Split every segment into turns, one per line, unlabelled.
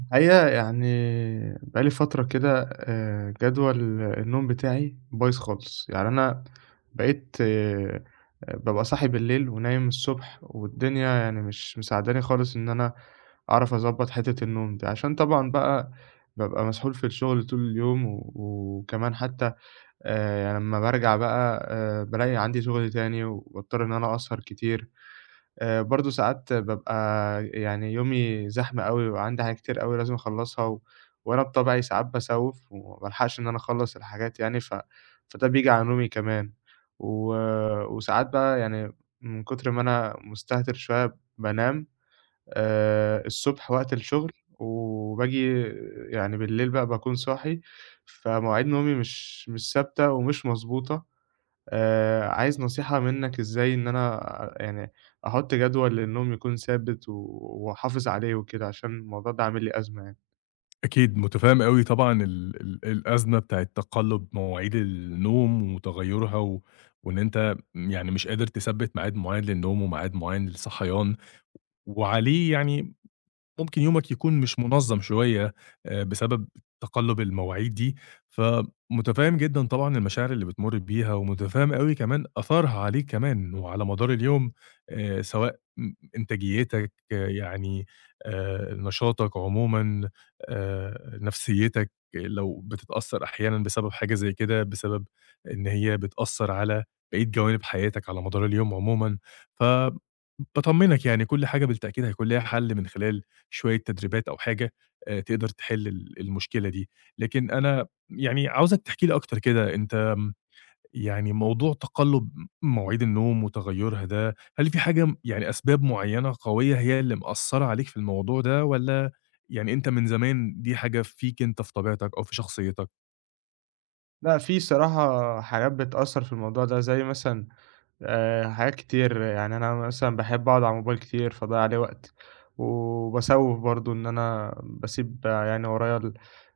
الحقيقة يعني بقى لي فترة كده جدول النوم بتاعي بايظ خالص، يعني أنا بقيت بابقى صاحي بالليل ونايم الصبح، والدنيا يعني مش مساعداني خالص إن أنا أعرف أضبّط حتّة النوم دي، عشان طبعًا بقى بابقى مسحول في الشغل طول اليوم، و وكمان حتّى لمّا بارجع بقى بالاقي عندي شغل تاني، وباضطر إن أنا أسهر كتير. برضه ساعات بابقى يعني يومي زحمة أوي، وعندي حاجات كتير أوي لازم أخلّصها و وأنا بطبعي ساعات باسوّف وما بالحقش إن أنا أخلّص الحاجات يعني، ف فده بييجي على نومي كمان. و وساعات بقى يعني من كتر ما أنا مستهتر شوية بانام الصبح وقت الشغل، وباجي يعني بالليل بقى باكون صاحي، فمواعيد نومي مش ثابتة ومش مضبوطة. عايز نصيحة منّك إزاي إن أنا يعني أحُط جدول للنوم يكون ثابت و وأحافظ عليه وكده، عشان الموضوع ده عامل لي أزمة يعني.
أكيد، متفهّم أوي طبعًا ال الأزمة بتاعة تقلُّب مواعيد النوم وتغيُّرها و وإن أنت يعني مش قادر تثبِّت ميعاد معيّن للنوم وميعاد معيّن للصحيان وعليه يعني ممكن يومك يكون مش منظم شوية بسبب تقلب المواعيد دي، فمتفهم جدًا طبعًا المشاعر اللي بتمر بيها، ومتفهم أوي كمان أثرها عليك كمان وعلى مدار اليوم، سواء م إنتاجيتك آه، يعني نشاطك عمومًا، نفسيتك لو بتتأثر أحيانًا بسبب حاجة زي كده، بسبب إن هي بتأثر على بقية جوانب حياتك على مدار اليوم عمومًا، ف باطمنك يعني كل حاجة بالتأكيد هيكون ليها حل من خلال شوية تدريبات أو حاجة تقدر تحل المشكلة دي. لكن أنا يعني عاوزك تحكي لي أكتر كده، أنت يعني موضوع تقلُّب مواعيد النوم وتغيُّرها ده، هل في حاجة م يعني أسباب معيّنة قوية هي اللي مأثّرة عليك في الموضوع ده والّا يعني أنت من زمان دي حاجة فيك أنت في طبيعتك أو في شخصيتك؟
لأ، في الصراحة حاجات بتأثّر في الموضوع ده، زي مثلًا حاجات كتير، يعني أنا مثلًا باحب أقعد على الموبايل كتير فاضيّع عليه وقت، وباسوِّف برضه إن أنا باسيب يعني ورايا ال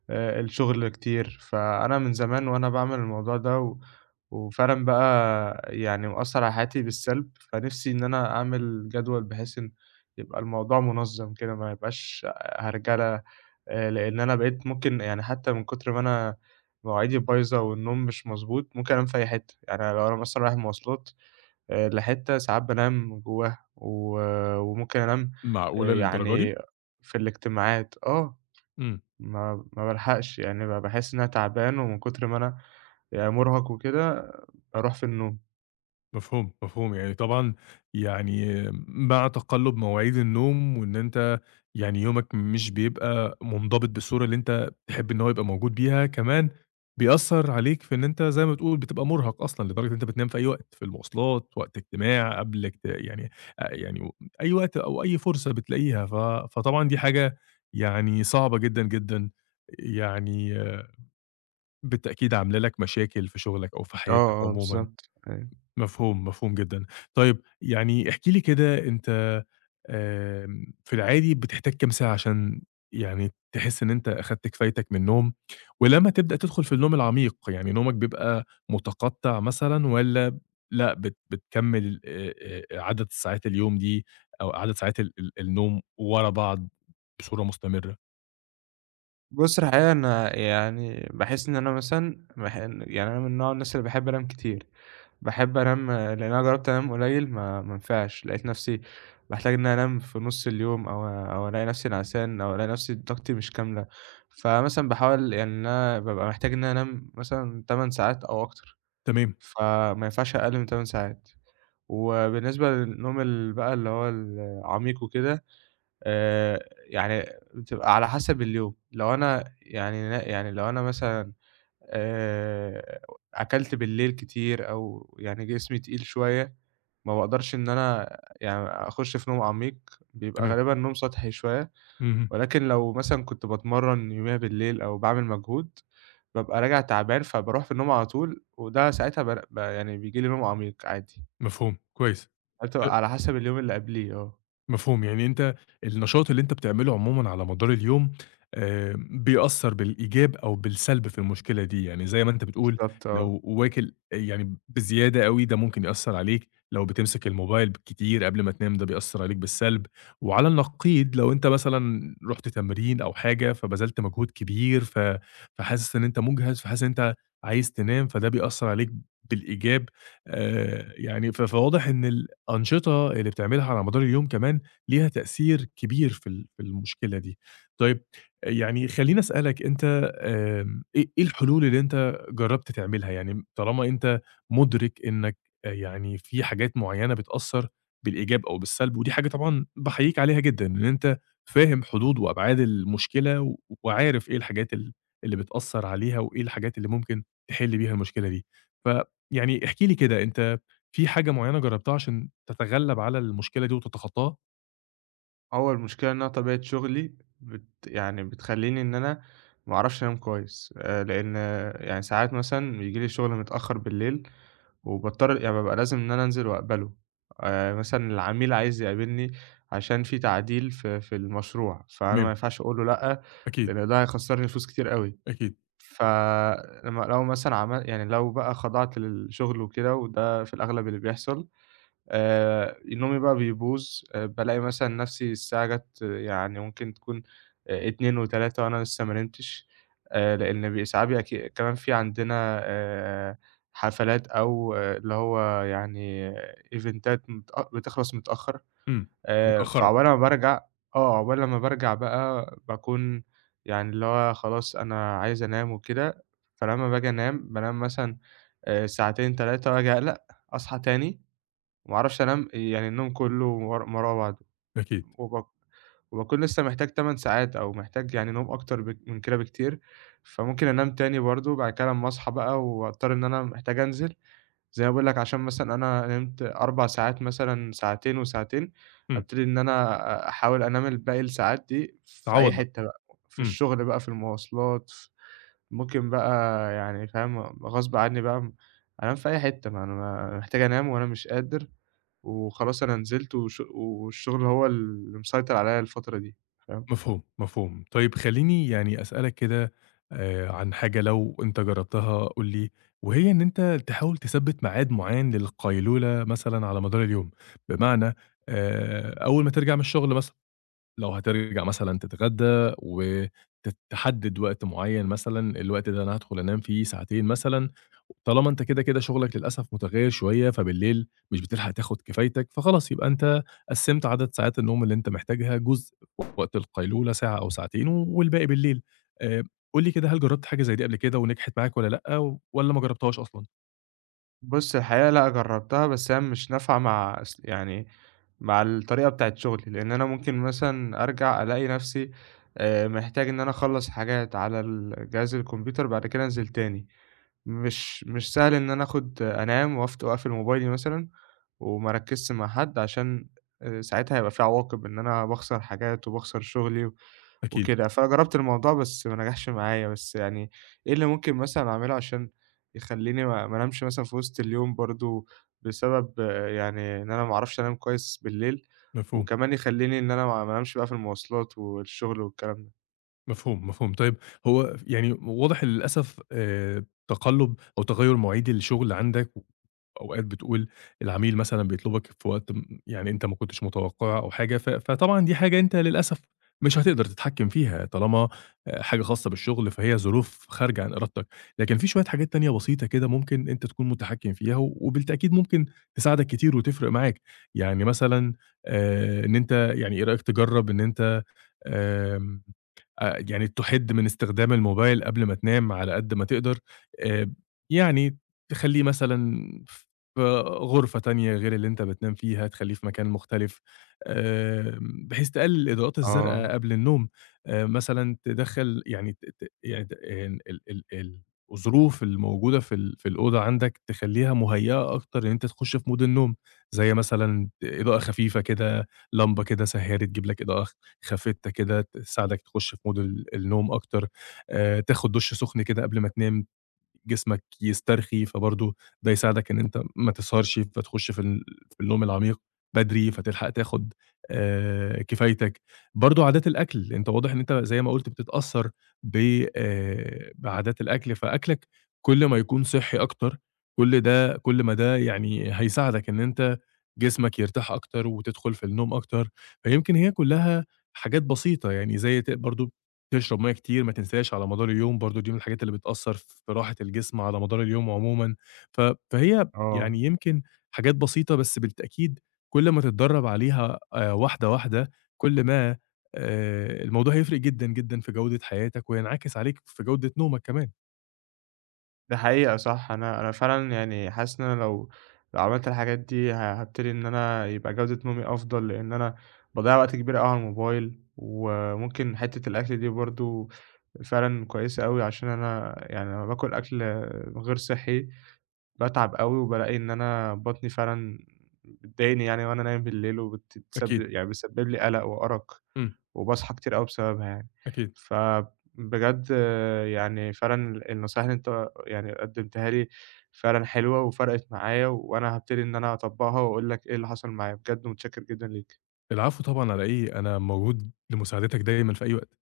الشغل كتير، فأنا من زمان وأنا باعمل الموضوع ده و وفعلًا بقى يعني مأثّر على حياتي بالسلب، فنِفْسي إن أنا أعمل جدول بحيث إن يبقى الموضوع منظَّم كده، ما يبقاش هرجَلة، لإن أنا بقيت ممكن يعني حتى من كتر ما أنا مواعيدي بايظة والنوم مش مضبوط، ممكن أنام في أي حتّة، يعني لو أنا مثلًا رايح مواصلات لحتّة ساعات بانام جواها، و وممكن أنام
معقولة للدرجة
يعني
دي؟
في الاجتماعات، آه،
إمم.
ما بالحقش يعني باحس إن أنا تعبان ومن كتر ما أنا يعني مُرهق وكده باروح في النوم.
مفهوم، مفهوم، يعني طبعًا يعني مع تقلُّب مواعيد النوم وإن أنت يعني يومك مش بيبقى منضبط بالصورة اللي أنت تحب إن هو يبقى موجود بيها، كمان بيأثّر عليك في إن أنت زي ما بتقول بتبقى مُرهَق أصلًا لدرجة إن أنت بتنام في أي وقت، في المواصلات، وقت اجتماع، قبل اجت يعني يعني أي وقت أو أي فرصة بتلاقيها، ف فطبعًا دي حاجة يعني صعبة جدًا، جدًا، يعني بالتأكيد عاملة لك مشاكل في شُغلك أو في
آه،
حياتك
آه،
عمومًا.
بالضبط، أيوه.
مفهوم، مفهوم جدًا. طيب يعني احكِ لي كده أنت في العادي بتحتاج كام ساعة عشان يعني تحس إن أنت أخدت كفايتك من النوم؟ ولمّا تبدأ تدخل في النوم العميق، يعني نومك بيبقى متقطع مثلًا والّا لأ بتكمّل عدد ساعات اليوم دي أو عدد ساعات ال النوم ورا بعض بصورة مستمرة؟
بُص الحقيقة أنا يعني باحس إن أنا مثلًا باح يعني أنا من نوع الناس اللي باحب أنام كتير. باحب أنام لإن أنا جرّبت أنام قليل ما نفعش، لقيت نفسي باحتاج إن أنا أنام في نُص اليوم أو ألاقي نفسي نعسان أو ألاقي نفسي طاقتي مش كاملة، فمثلًا باحاول يعني إن أنا بابقى محتاج إن أنا أنام مثلًا 8 ساعات أو أكتر،
تمام،
فما ينفعش أقل من 8 ساعات. وبالنسبة للنوم ال بقى اللي هو العميق وكده آآ، يعني بتبقى على حسب اليوم، لو أنا يعني ن يعني لو أنا مثلًا آآ أكلت بالليل كتير أو يعني جسمي تقيل شوية، ما باقدرش إن أنا يعني أخُش في نوم عميق، بيبقى
تمام.
غالبًا نوم سطحي شوية،
اهم،
ولكن لو مثلًا كنت باتمرّن يوميها بالليل أو باعمل مجهود، بابقى راجع تعبان فباروح في النوم على طول، وده ساعتها بر ب يعني بييجي لي نوم عميق عادي،
مفهوم، كويس. أ
فبتبقى على حسب اليوم اللي قبليه آه،
مفهوم، يعني أنت النشاط اللي أنت بتعمله عمومًا على مدار اليوم بيأثّر بالإيجاب أو بالسلب في المشكلة دي، يعني زي ما أنت بتقول
بالضبط آه.
لو واكل يعني بزيادة أوي ده ممكن يأثّر عليك، لو بتمسك الموبايل كتير قبل ما تنام ده بيأثّر عليك بالسلب، وعلى النقيض لو أنت مثلًا رُحت تمرين أو حاجة فبذلت مجهود كبير ف فحاسس إن أنت مُجهَد، فحاسس إن أنت عايز تنام فده بيأثّر عليك بالإيجاب يعني ف فواضح إن الأنشطة اللي بتعملها على مدار اليوم كمان ليها تأثير كبير في المشكلة دي. طيب يعني خلّيني أسألك أنت إيه إيه الحلول اللي أنت جرّبت تعملها؟ يعني طالما أنت مُدرك إنّك يعني في حاجات معيّنة بتأثّر بالإيجاب أو بالسلب، ودي حاجة طبعًا باحييك عليها جدًا، إن أنت فاهم حدود وأبعاد المشكلة و- وعارف إيه الحاجات اللي بتأثّر عليها وإيه الحاجات اللي ممكن تحِل بيها المشكلة دي. فيعني احكِ لي كده، أنت في حاجة معيّنة جرّبتها عشان تتغلّب على المشكلة دي وتتخطّاها؟
هو المشكلة إن أنا طبيعة شغلي بت يعني بتخلّيني إن أنا ما أعرفش أنام كويس، لإن يعني ساعات مثلًا بييجي لي شغل متأخّر بالليل وباضطر يعني بابقى لازم إن أنا أنزل وأقبله، مثلًا العميل عايز يقابلني عشان في تعديل في المشروع، فأنا ما
تمام،
ينفعش أقول له لأ،
أكيد،
لإن ده هيخسّرني فلوس كتير أوي،
أكيد،
فلمّا لو مثلًا عمل يعني لو بقى خضعت للشغل وكده وده في الأغلب اللي بيحصل، نومي بقى بيبوظ، بالاقي مثلًا نَفْسي الساعة جات يعني ممكن تكون 02:00 و03:00 وأنا لسه ما نمتش، لإن بي ساعات بيبقى كمان في عندنا حفلات أو آه، اللي هو يعني آه، إيفنتات متأ بتخلص متأخّر،
إمم، بتأخّرك،
فعقبال ما بارجع آه، عقبال لمّا بارجع بقى باكون يعني اللي هو خلاص أنا عايز أنام وكده، فلمّا باجي أنام، بانام مثلًا ساعتين، 3 وآجي أقلق، أصحى تاني وما اعرفش انام يعني النوم كله ورا بعضه
أكيد،
وبك... وبكون لسه محتاج 8 ساعات او محتاج يعني نوم اكتر من كده بكتير فممكن انام تاني برضه بعد كده لما اصحى بقى واضطر ان انا محتاج انزل زي ما بقول لك عشان مثلا انا نمت 4 ساعات مثلا ساعتين وساعتين
إمم،
ابتدي ان انا احاول انام الباقي الساعات دي في اي
تعوّض بقى،
حتة بقى في
إمم،
الشغل بقى في المواصلات ممكن بقى يعني فاهم غصب عني بقى انام في اي حتة ما انا محتاج انام وانا مش قادر وخلاص أنا نزلت وش والشغل هو اللي مسيطر عليَّ الفترة دي، فاهم؟
مفهوم، مفهوم. طيب خلّيني يعني أسألك كده عن حاجة لو أنت جرّبتها قُل لي، وهي إن أنت تحاول تثبّت ميعاد معيّن للقيلولة مثلًا على مدار اليوم، بمعنى أول ما ترجع من الشغل مثلًا. لو هترجع مثلًا تتغدى تحدد وقت معيّن مثلًا، الوقت ده أنا هادخل أنام فيه ساعتين مثلًا، طالما أنت كده شغلك للأسف متغيّر شوية، فبالليل مش بتلحق تاخد كفايتك، فخلاص يبقى أنت قسّمت عدد ساعات النوم اللي أنت محتاجها، جزء وقت القيلولة ساعة أو ساعتين والباقي بالليل. آآ قُل لي كده هل جرّبت حاجة زي دي قبل كده ونجحت معاك والّا لأ والّا ما جرّبتهاش أصلًا؟
بُص الحقيقة لأ جرّبتها، بس هي مش نافعة مع يعني مع الطريقة بتاعة شغلي، لإن أنا ممكن مثلًا أرجع ألاقي نفسي محتاج إن أنا أخلّص حاجات على ال جهاز الكمبيوتر، بعد كده أنزل تاني، مش سهل إن أنا آخُد أنام وأفت وأقفل موبايلي مثلًا وما أركّزش مع حد عشان ساعتها هيبقى في عواقب إن أنا باخسر حاجات وباخسر شغلي و
أكيد،
وكده، فأنا جرّبت الموضوع بس ما نجحش معايا، بس يعني إيه اللي ممكن مثلًا أعمله عشان يخلّيني ما انامش مثلًا في وسط اليوم برضه، بسبب آه، يعني إن أنا ما اعرفش أنام كويس بالليل،
مفهوم.
وكمان يخلّيني إن أنا ما انامش بقى في المواصلات والشغل والكلام ده.
مفهوم، مفهوم. طيب هو يعني واضح للأسف تقلُّب أو تغيُّر مواعيد الشغل عندك، وأوقات بتقول العميل مثلًا بيطلبك في وقت م يعني أنت ما كنتش متوقّعه أو حاجة، ف فطبعًا دي حاجة أنت للأسف مش هتقدر تتحكّم فيها طالما حاجة خاصة بالشغل، فهي ظروف خارجة عن إرادتك. لكن في شوية حاجات تانية بسيطة كده ممكن أنت تكون متحكّم فيها، و- وبالتأكيد ممكن تساعدك كتير وتفرق معاك. يعني مثلًا إن أنت يعني إيه رأيك تجرّب إن أنت آمم يعني تُحِد من استخدام الموبايل قبل ما تنام على قد ما تقدر، آآ يعني تخلّيه مثلًا في غرفة تانية غير اللي أنت بتنام فيها، تخلّيه في مكان مختلف، بحيث تقلل الإضاءات
آه،
الزرقا قبل النوم، مثلًا تدخّل يعني ت ت يعني ت يعني ال ال ال الظروف الموجودة في الأوضة عندك تخلّيها مُهيّأة أكتر إن أنت تخش في مود النوم، زي مثلًا إضاءة خفيفة كده، لمبة كده سهّارة تجيب لك إضاءة خافتة كده تساعدك تخش في مود النوم أكتر، تاخد دُش سُخن كده قبل ما تنام. جسمك يسترخي، فبرضه ده يساعدك إن أنت ما تسهرش، فتخش في النوم العميق بدري، فتلحق تاخد كفايتك. برضه عادات الأكل، أنت واضح إن أنت زي ما قُلت بتتأثّر ب بعادات الأكل، فأكلك كل ما يكون صحّي أكتر، كل ده كل ما ده يعني هيساعدك إن أنت جسمك يرتاح أكتر وتدخل في النوم أكتر، فيمكن هي كلّها حاجات بسيطة يعني زي ت برضه تشرب مَيّة كتير، ما تنساش على مدار اليوم برضه دي من الحاجات اللي بتأثّر في راحة الجسم على مدار اليوم عمومًا، ف فهي
آه،
يعني يمكن حاجات بسيطة بس بالتأكيد كل ما تتدرّب عليها واحدة، واحدة، كل ما الموضوع هيفرق جدًا، جدًا في جودة حياتك وينعكس عليك في جودة نومك كمان.
ده حقيقة صح، أنا فعلًا يعني حاسس إن أنا لو عملت الحاجات دي هابتدي إن أنا يبقى جودة نومي أفضل، لإن أنا باضيّع وقت كبير أوي على الموبايل، وممكن حتّة الأكل دي برضه فعلًا كويسة أوي، عشان أنا يعني لمّا باكل أكل غير صحّي باتعب أوي، وبالاقي إن أنا بطني فعلًا بتضايقني يعني وأنا نايم بالليل، وبتتسب
أكيد،
يعني بتسبب لي قلق وأرق،
إمم،
وباصحى كتير أوي بسببها يعني.
أكيد.
فبجد يعني فعلًا النصايح اللي أنت يعني قدمتها لي فعلًا حلوة وفرقت معايا، وأنا هابتدي إن أنا أطبّقها وأقول لك إيه اللي حصل معايا، بجد متشكر جدًا ليك.
العفو طبعًا على إيه، أنا موجود لمساعدتك دايمًا في أي وقت.